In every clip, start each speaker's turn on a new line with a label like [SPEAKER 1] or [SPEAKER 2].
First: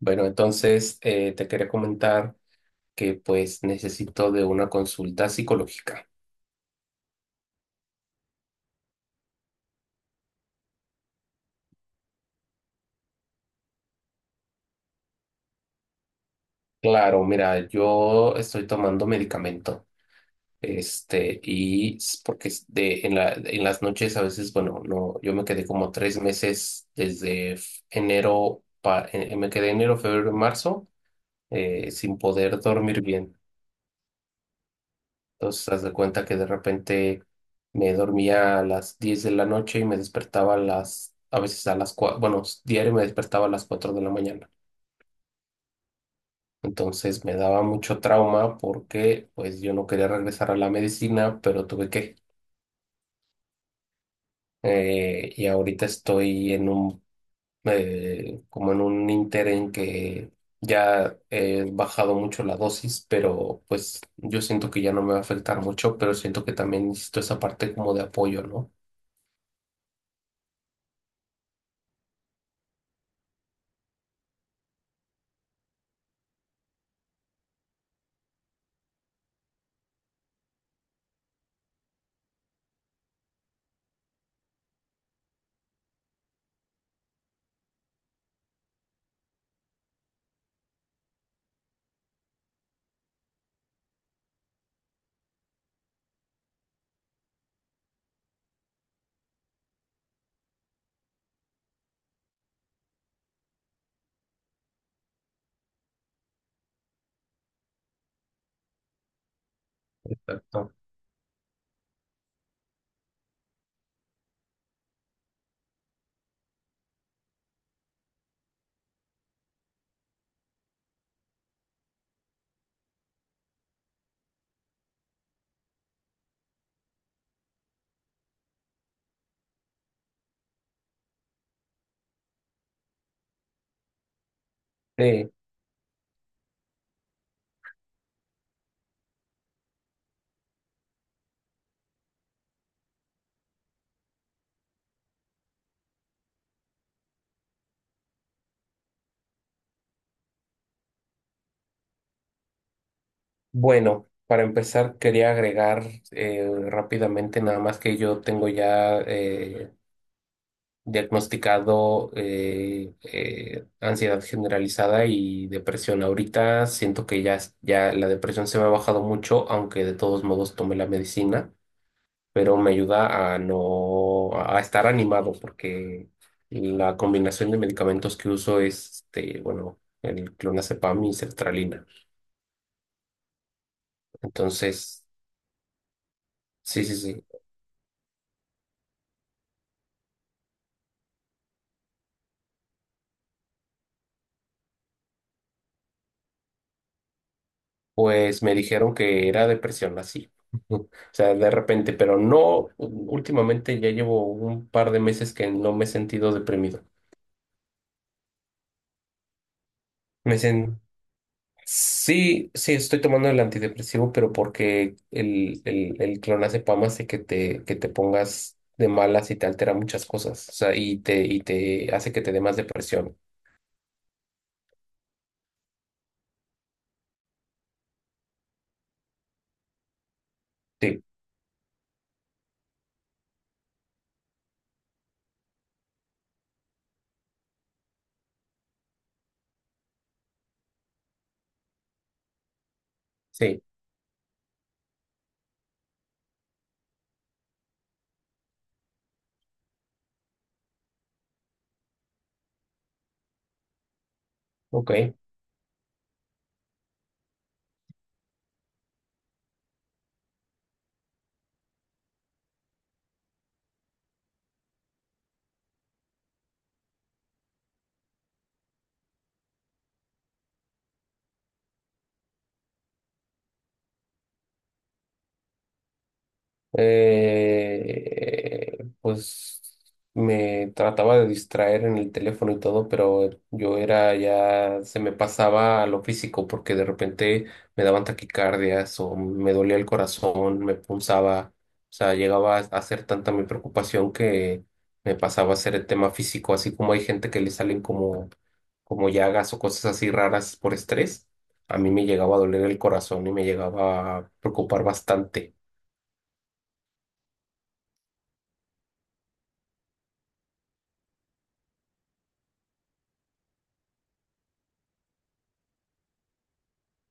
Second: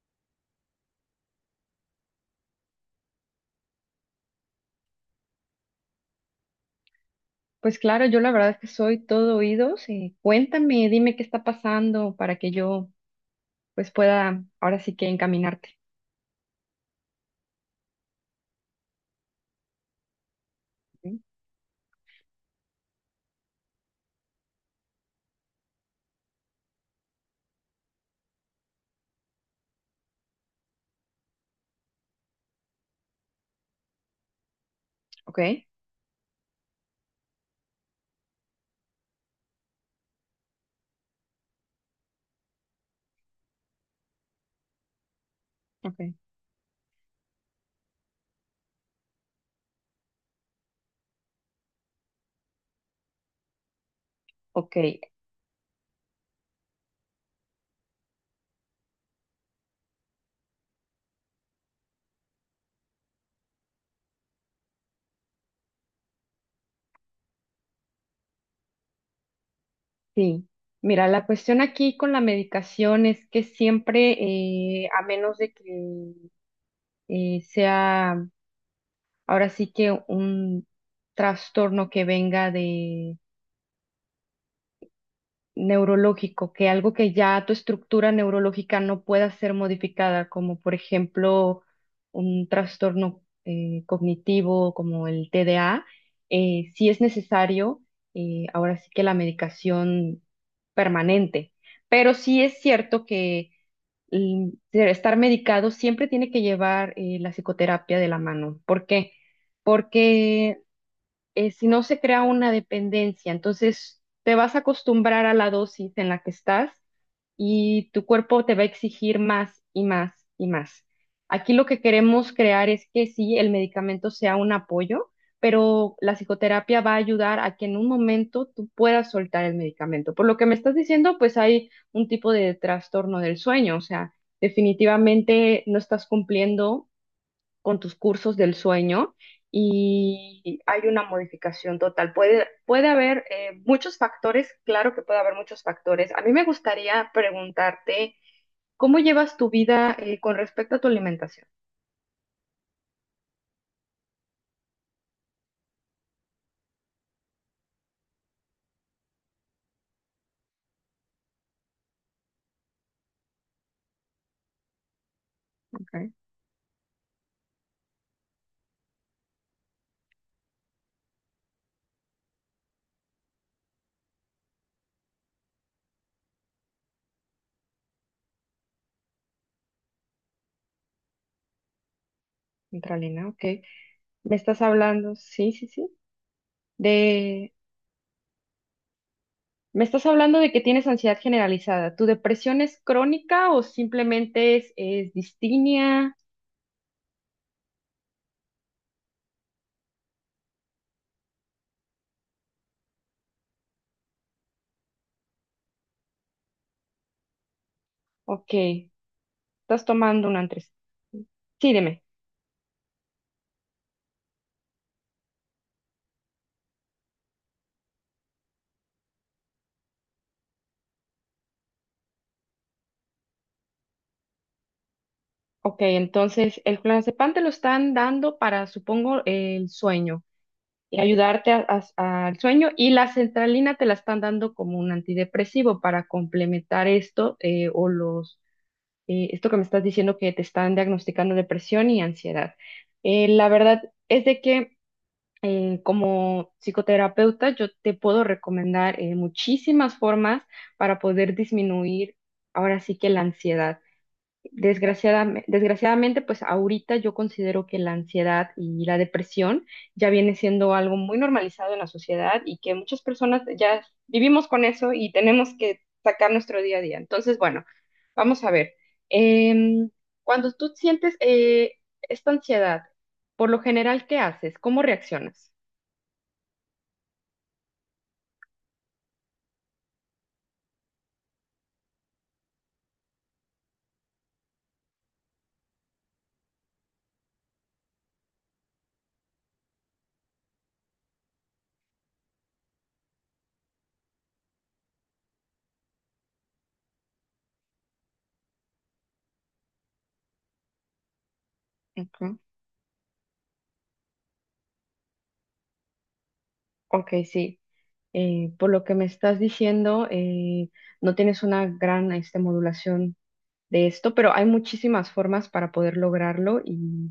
[SPEAKER 1] Bueno, entonces te quería comentar que pues necesito de una consulta psicológica.
[SPEAKER 2] Pues claro, yo la verdad es que soy todo oídos. Cuéntame, dime qué está pasando para que yo pues pueda ahora sí que encaminarte.
[SPEAKER 1] Claro, mira, yo estoy tomando medicamento,
[SPEAKER 2] ¿Sí?
[SPEAKER 1] porque es de, en las noches a veces, bueno, no, yo me quedé como 3 meses desde enero, me quedé enero, febrero, marzo, sin poder dormir bien.
[SPEAKER 2] ¿Ok?
[SPEAKER 1] Entonces, haz de cuenta que de repente me dormía a las 10 de la noche y me despertaba a a veces a las 4, bueno, diario me despertaba a las 4 de la mañana.
[SPEAKER 2] Ok.
[SPEAKER 1] Entonces me daba mucho trauma porque pues yo no quería regresar a la medicina, pero tuve que.
[SPEAKER 2] Ok,
[SPEAKER 1] Y ahorita estoy en como en un ínter en que ya he bajado mucho la dosis, pero pues yo siento que ya no me va a afectar mucho, pero siento que también necesito esa parte como de apoyo, ¿no?
[SPEAKER 2] sí. Mira, la cuestión aquí con la medicación es que siempre, a menos de que sea ahora sí que un trastorno que venga neurológico, que algo que ya tu estructura neurológica no pueda ser modificada, como por ejemplo un trastorno cognitivo como el TDA, sí es necesario, ahora sí que la medicación permanente, pero sí es cierto que mm, estar medicado siempre tiene que llevar la psicoterapia de la mano. ¿Por qué? Porque
[SPEAKER 1] Exacto.
[SPEAKER 2] eh, si no se crea una dependencia, entonces te vas a acostumbrar a la dosis en la que estás y tu cuerpo te va a exigir más y más y más. Aquí lo que queremos crear es que sí, el medicamento sea un apoyo, pero la psicoterapia va a ayudar a que en un momento tú puedas soltar el medicamento. Por lo que me estás diciendo, pues hay un tipo de trastorno del sueño, o sea,
[SPEAKER 1] Eh,
[SPEAKER 2] definitivamente no estás cumpliendo con tus cursos del sueño y hay una modificación total. Puede haber muchos factores, claro que puede haber muchos factores. A mí me gustaría preguntarte, ¿cómo llevas tu vida con respecto a tu alimentación?
[SPEAKER 1] bueno, para empezar quería agregar rápidamente nada más que yo tengo ya diagnosticado ansiedad generalizada y depresión.
[SPEAKER 2] Okay.
[SPEAKER 1] Ahorita siento que ya, ya la depresión se me ha bajado mucho, aunque de todos modos tomé la medicina, pero me ayuda a no a estar animado porque la combinación de medicamentos que uso es, bueno, el clonazepam y sertralina.
[SPEAKER 2] Centralina, ok. Me estás
[SPEAKER 1] Entonces,
[SPEAKER 2] hablando, sí, sí, sí,
[SPEAKER 1] sí, sí, sí.
[SPEAKER 2] de... Me estás hablando de que tienes ansiedad generalizada. ¿Tu depresión es crónica o simplemente es distimia?
[SPEAKER 1] Pues me dijeron que era depresión así. O sea, de repente, pero no, últimamente ya llevo un par de meses que no me he sentido deprimido.
[SPEAKER 2] Ok, estás tomando
[SPEAKER 1] Me
[SPEAKER 2] un antes.
[SPEAKER 1] dicen,
[SPEAKER 2] Sí, dime.
[SPEAKER 1] sí, sí, estoy tomando el antidepresivo, pero porque el clonazepam hace que que te pongas de malas y te altera muchas cosas. O sea, y te hace que te dé más depresión.
[SPEAKER 2] Ok, entonces el clonazepam te lo están dando para, supongo, el sueño, y
[SPEAKER 1] Sí,
[SPEAKER 2] ayudarte a- al sueño, y la centralina te la están dando como un antidepresivo para complementar esto o los esto que me estás diciendo que te están diagnosticando depresión y ansiedad. La
[SPEAKER 1] sí,
[SPEAKER 2] verdad es de que como psicoterapeuta yo te puedo recomendar muchísimas formas para poder disminuir ahora sí que la ansiedad.
[SPEAKER 1] ok.
[SPEAKER 2] Desgraciadamente, desgraciadamente, pues ahorita yo considero que la ansiedad y la depresión ya viene siendo algo muy normalizado en la sociedad y que muchas personas ya vivimos con eso y tenemos que sacar nuestro día a día. Entonces, bueno, vamos a ver. Em, Cuando tú sientes esta ansiedad, por lo general, ¿qué haces? ¿Cómo reaccionas?
[SPEAKER 1] Pues me trataba de distraer en el teléfono y todo, pero yo era ya, se me pasaba a lo físico porque de repente me daban taquicardias o me dolía el corazón, me punzaba, o sea, llegaba a ser tanta mi preocupación que me pasaba a ser el tema físico, así como hay gente que le salen como, como llagas o cosas así raras por estrés, a mí me llegaba
[SPEAKER 2] Ujú.
[SPEAKER 1] a doler el corazón y me llegaba a preocupar bastante.
[SPEAKER 2] Ok, sí. Por lo que me estás diciendo, no tienes una gran este, modulación de esto, pero hay muchísimas formas para poder lograrlo y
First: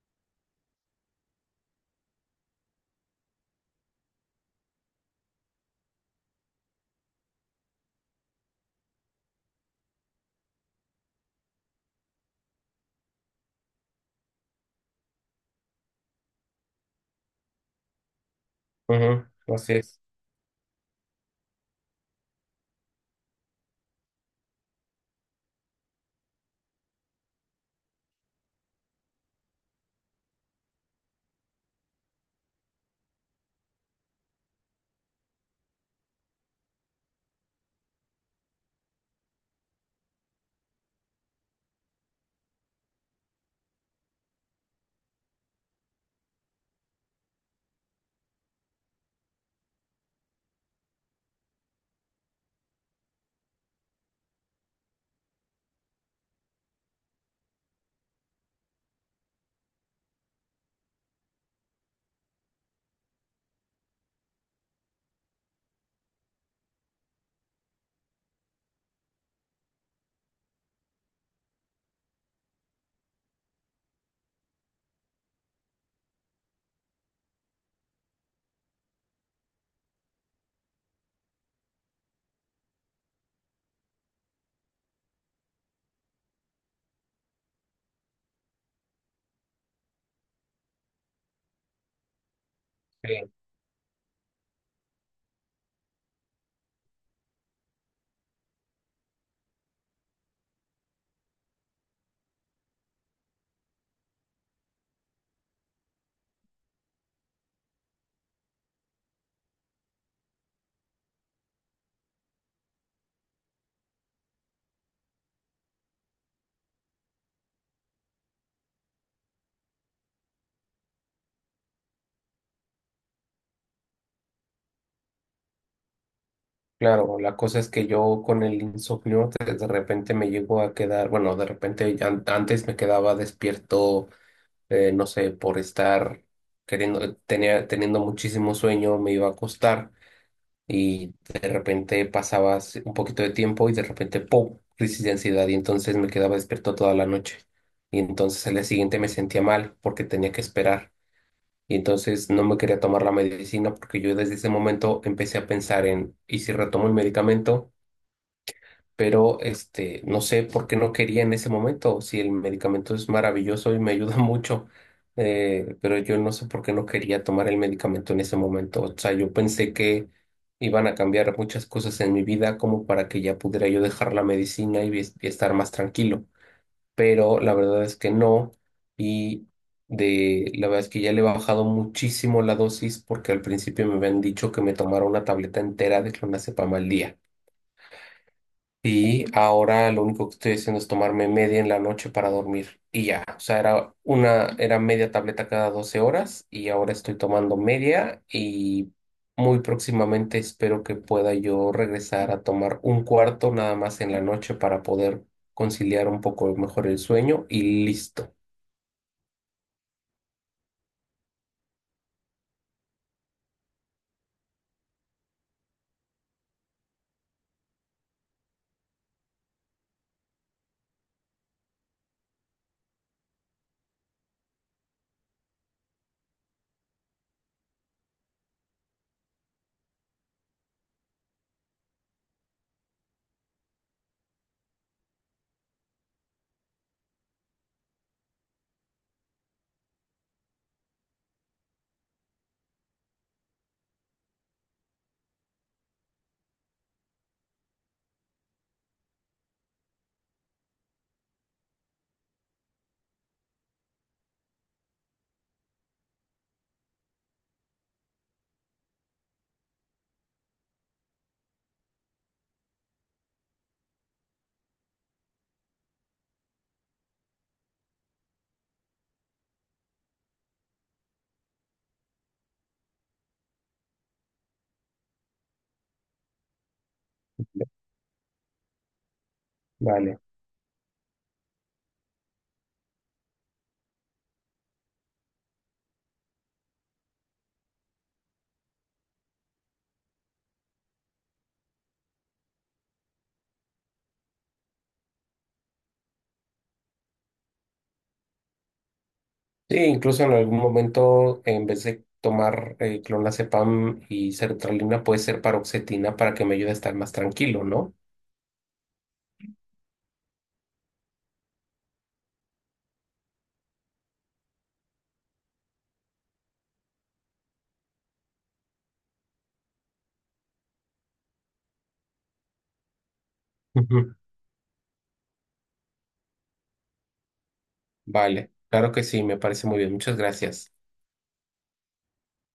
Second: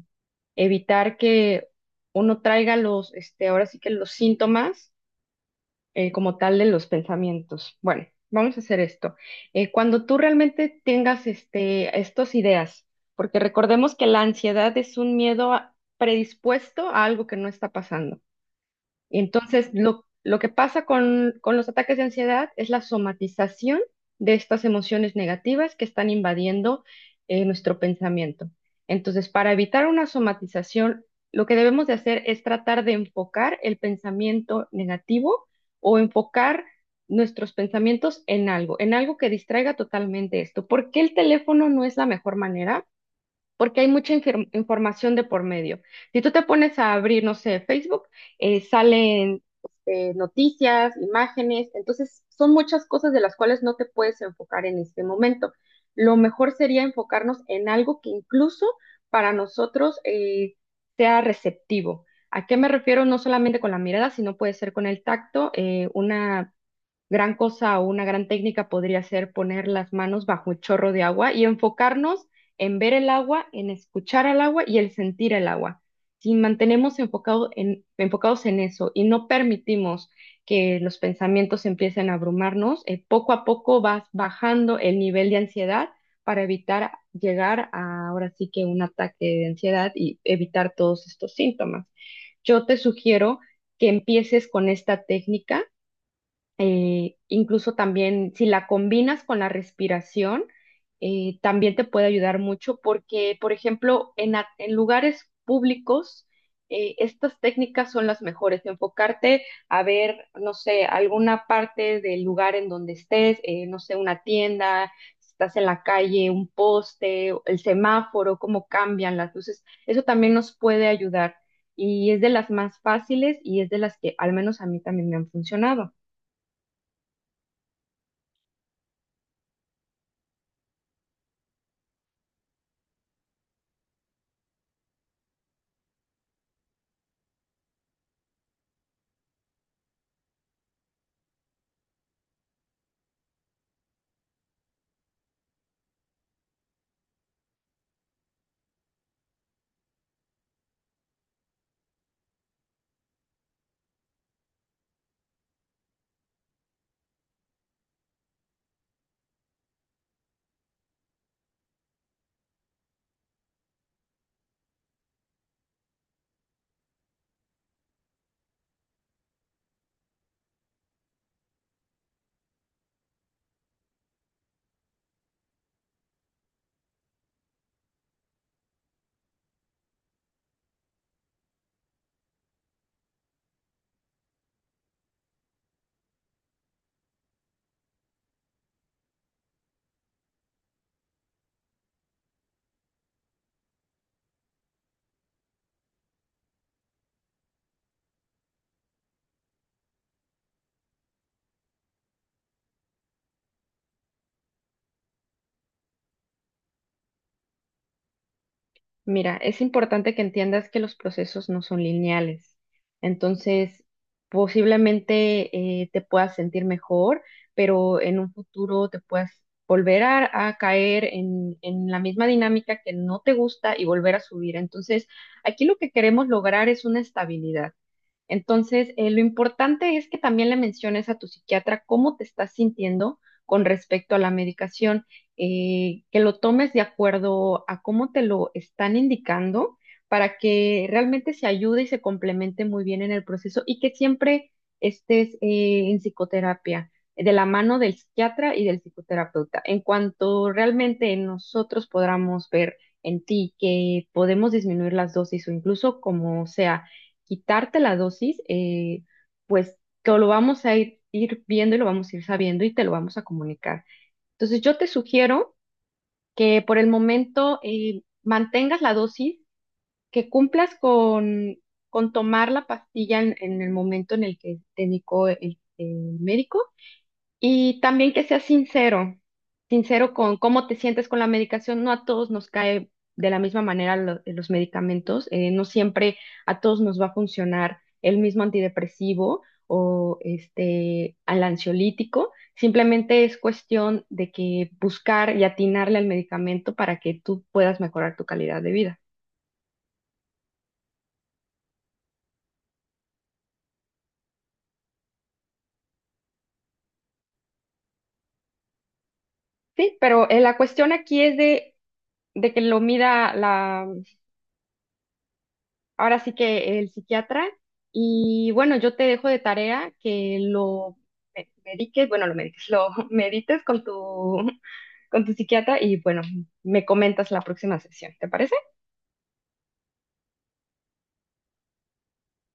[SPEAKER 2] evitar que uno traiga los, este, ahora sí que los síntomas como tal de los pensamientos. Bueno, vamos a hacer esto. Cuando tú realmente tengas este, estas ideas, porque recordemos que la ansiedad es un miedo a- predispuesto a algo que no está pasando.
[SPEAKER 1] Ujú,
[SPEAKER 2] Entonces,
[SPEAKER 1] así es.
[SPEAKER 2] lo que pasa con los ataques de ansiedad es la somatización de estas emociones negativas que están invadiendo nuestro pensamiento. Entonces, para evitar una somatización, lo que debemos de hacer es tratar de enfocar el pensamiento negativo o enfocar nuestros pensamientos en algo que distraiga totalmente esto. ¿Por qué el teléfono no es la mejor manera? Porque hay mucha información de por medio. Si tú te pones a abrir, no sé, Facebook, salen este, noticias, imágenes, entonces son muchas cosas de las cuales no te puedes enfocar en este momento. Lo mejor sería enfocarnos en algo que incluso para nosotros sea receptivo. ¿A qué me refiero? No solamente con la mirada, sino puede ser con el tacto, una gran cosa o una gran técnica podría ser poner las manos bajo un chorro de agua y enfocarnos en ver el agua, en escuchar al agua y el sentir el agua. Si mantenemos enfocado enfocados en eso y no permitimos que los pensamientos empiecen a abrumarnos, poco a poco vas bajando el nivel de ansiedad para evitar llegar a ahora sí que un ataque de ansiedad y evitar todos estos síntomas. Yo te
[SPEAKER 1] Sí,
[SPEAKER 2] sugiero que empieces con esta técnica incluso también si la combinas con la respiración, también te puede ayudar mucho porque, por ejemplo, en lugares públicos, estas técnicas son las mejores. Enfocarte a ver, no sé, alguna parte del lugar en donde estés, no sé, una tienda, si estás en la calle, un poste, el semáforo, cómo cambian las luces. Eso también nos puede ayudar y es de las más fáciles y es de las que al menos a mí también me han funcionado.
[SPEAKER 1] claro, la cosa es que yo con el insomnio de repente me llego a quedar, bueno, de repente ya antes me quedaba despierto, no sé, por estar queriendo, teniendo muchísimo sueño, me iba a acostar y de repente pasaba así un poquito de tiempo y de repente, ¡pum!, crisis de ansiedad y entonces me quedaba despierto toda la noche. Y entonces al día siguiente me sentía mal porque tenía que esperar. Y entonces no me quería tomar la medicina porque yo desde ese momento empecé a pensar en, ¿y si retomo el medicamento? Pero este, no sé por qué no quería en ese momento, si el medicamento es maravilloso y me ayuda mucho, pero yo no sé por qué no quería tomar el medicamento en ese momento. O sea, yo pensé que iban a cambiar muchas cosas en mi vida como para que ya pudiera yo dejar la medicina y estar más tranquilo, pero la verdad es que no. Y de la verdad es que ya le he bajado muchísimo la dosis porque al principio me habían dicho que me tomara una tableta entera de clonazepam al día. Y ahora lo único que estoy haciendo es tomarme media en la noche para dormir. Y ya, o sea, era media tableta cada 12 horas y ahora estoy tomando media y muy próximamente espero que pueda yo regresar a tomar un cuarto nada más en la noche para poder conciliar un poco mejor el sueño y listo.
[SPEAKER 2] Mira, es importante que entiendas que los procesos no son lineales. Entonces, posiblemente te puedas sentir mejor, pero en un futuro te puedas volver a caer en la misma dinámica que no te gusta y volver a subir. Entonces, aquí lo que queremos lograr es una estabilidad. Entonces, lo importante es que también le menciones a tu psiquiatra cómo te estás sintiendo con respecto a la medicación, que lo tomes de acuerdo a cómo te lo están indicando para que realmente se ayude y se complemente muy bien en el proceso y que siempre estés en psicoterapia, de la mano del psiquiatra y del psicoterapeuta. En cuanto realmente nosotros podamos ver en ti que podemos disminuir las dosis o incluso como sea quitarte la dosis, pues que lo vamos a ir viendo y lo vamos a ir sabiendo y te lo vamos a comunicar. Entonces yo te sugiero que por el momento mantengas la dosis, que cumplas con tomar la pastilla en el momento en el que te indicó el médico y también que seas sincero, sincero
[SPEAKER 1] Vale.
[SPEAKER 2] con cómo te sientes con la medicación. No a todos nos cae de la misma manera los medicamentos, no siempre a todos nos va a funcionar el mismo antidepresivo o este al ansiolítico. Simplemente es cuestión de que buscar y atinarle al medicamento para que tú puedas mejorar tu calidad de vida.
[SPEAKER 1] Sí, incluso en algún momento, en vez de tomar clonazepam y sertralina, puede ser paroxetina para que me ayude a estar más tranquilo, ¿no?
[SPEAKER 2] Sí, pero la cuestión aquí es de que lo mida ahora sí que el psiquiatra. Y bueno, yo te dejo de tarea que lo mediques, bueno, lo mediques, lo medites con tu psiquiatra y bueno, me comentas la próxima sesión, ¿te
[SPEAKER 1] Vale,
[SPEAKER 2] parece?
[SPEAKER 1] claro que sí, me parece muy bien. Muchas gracias.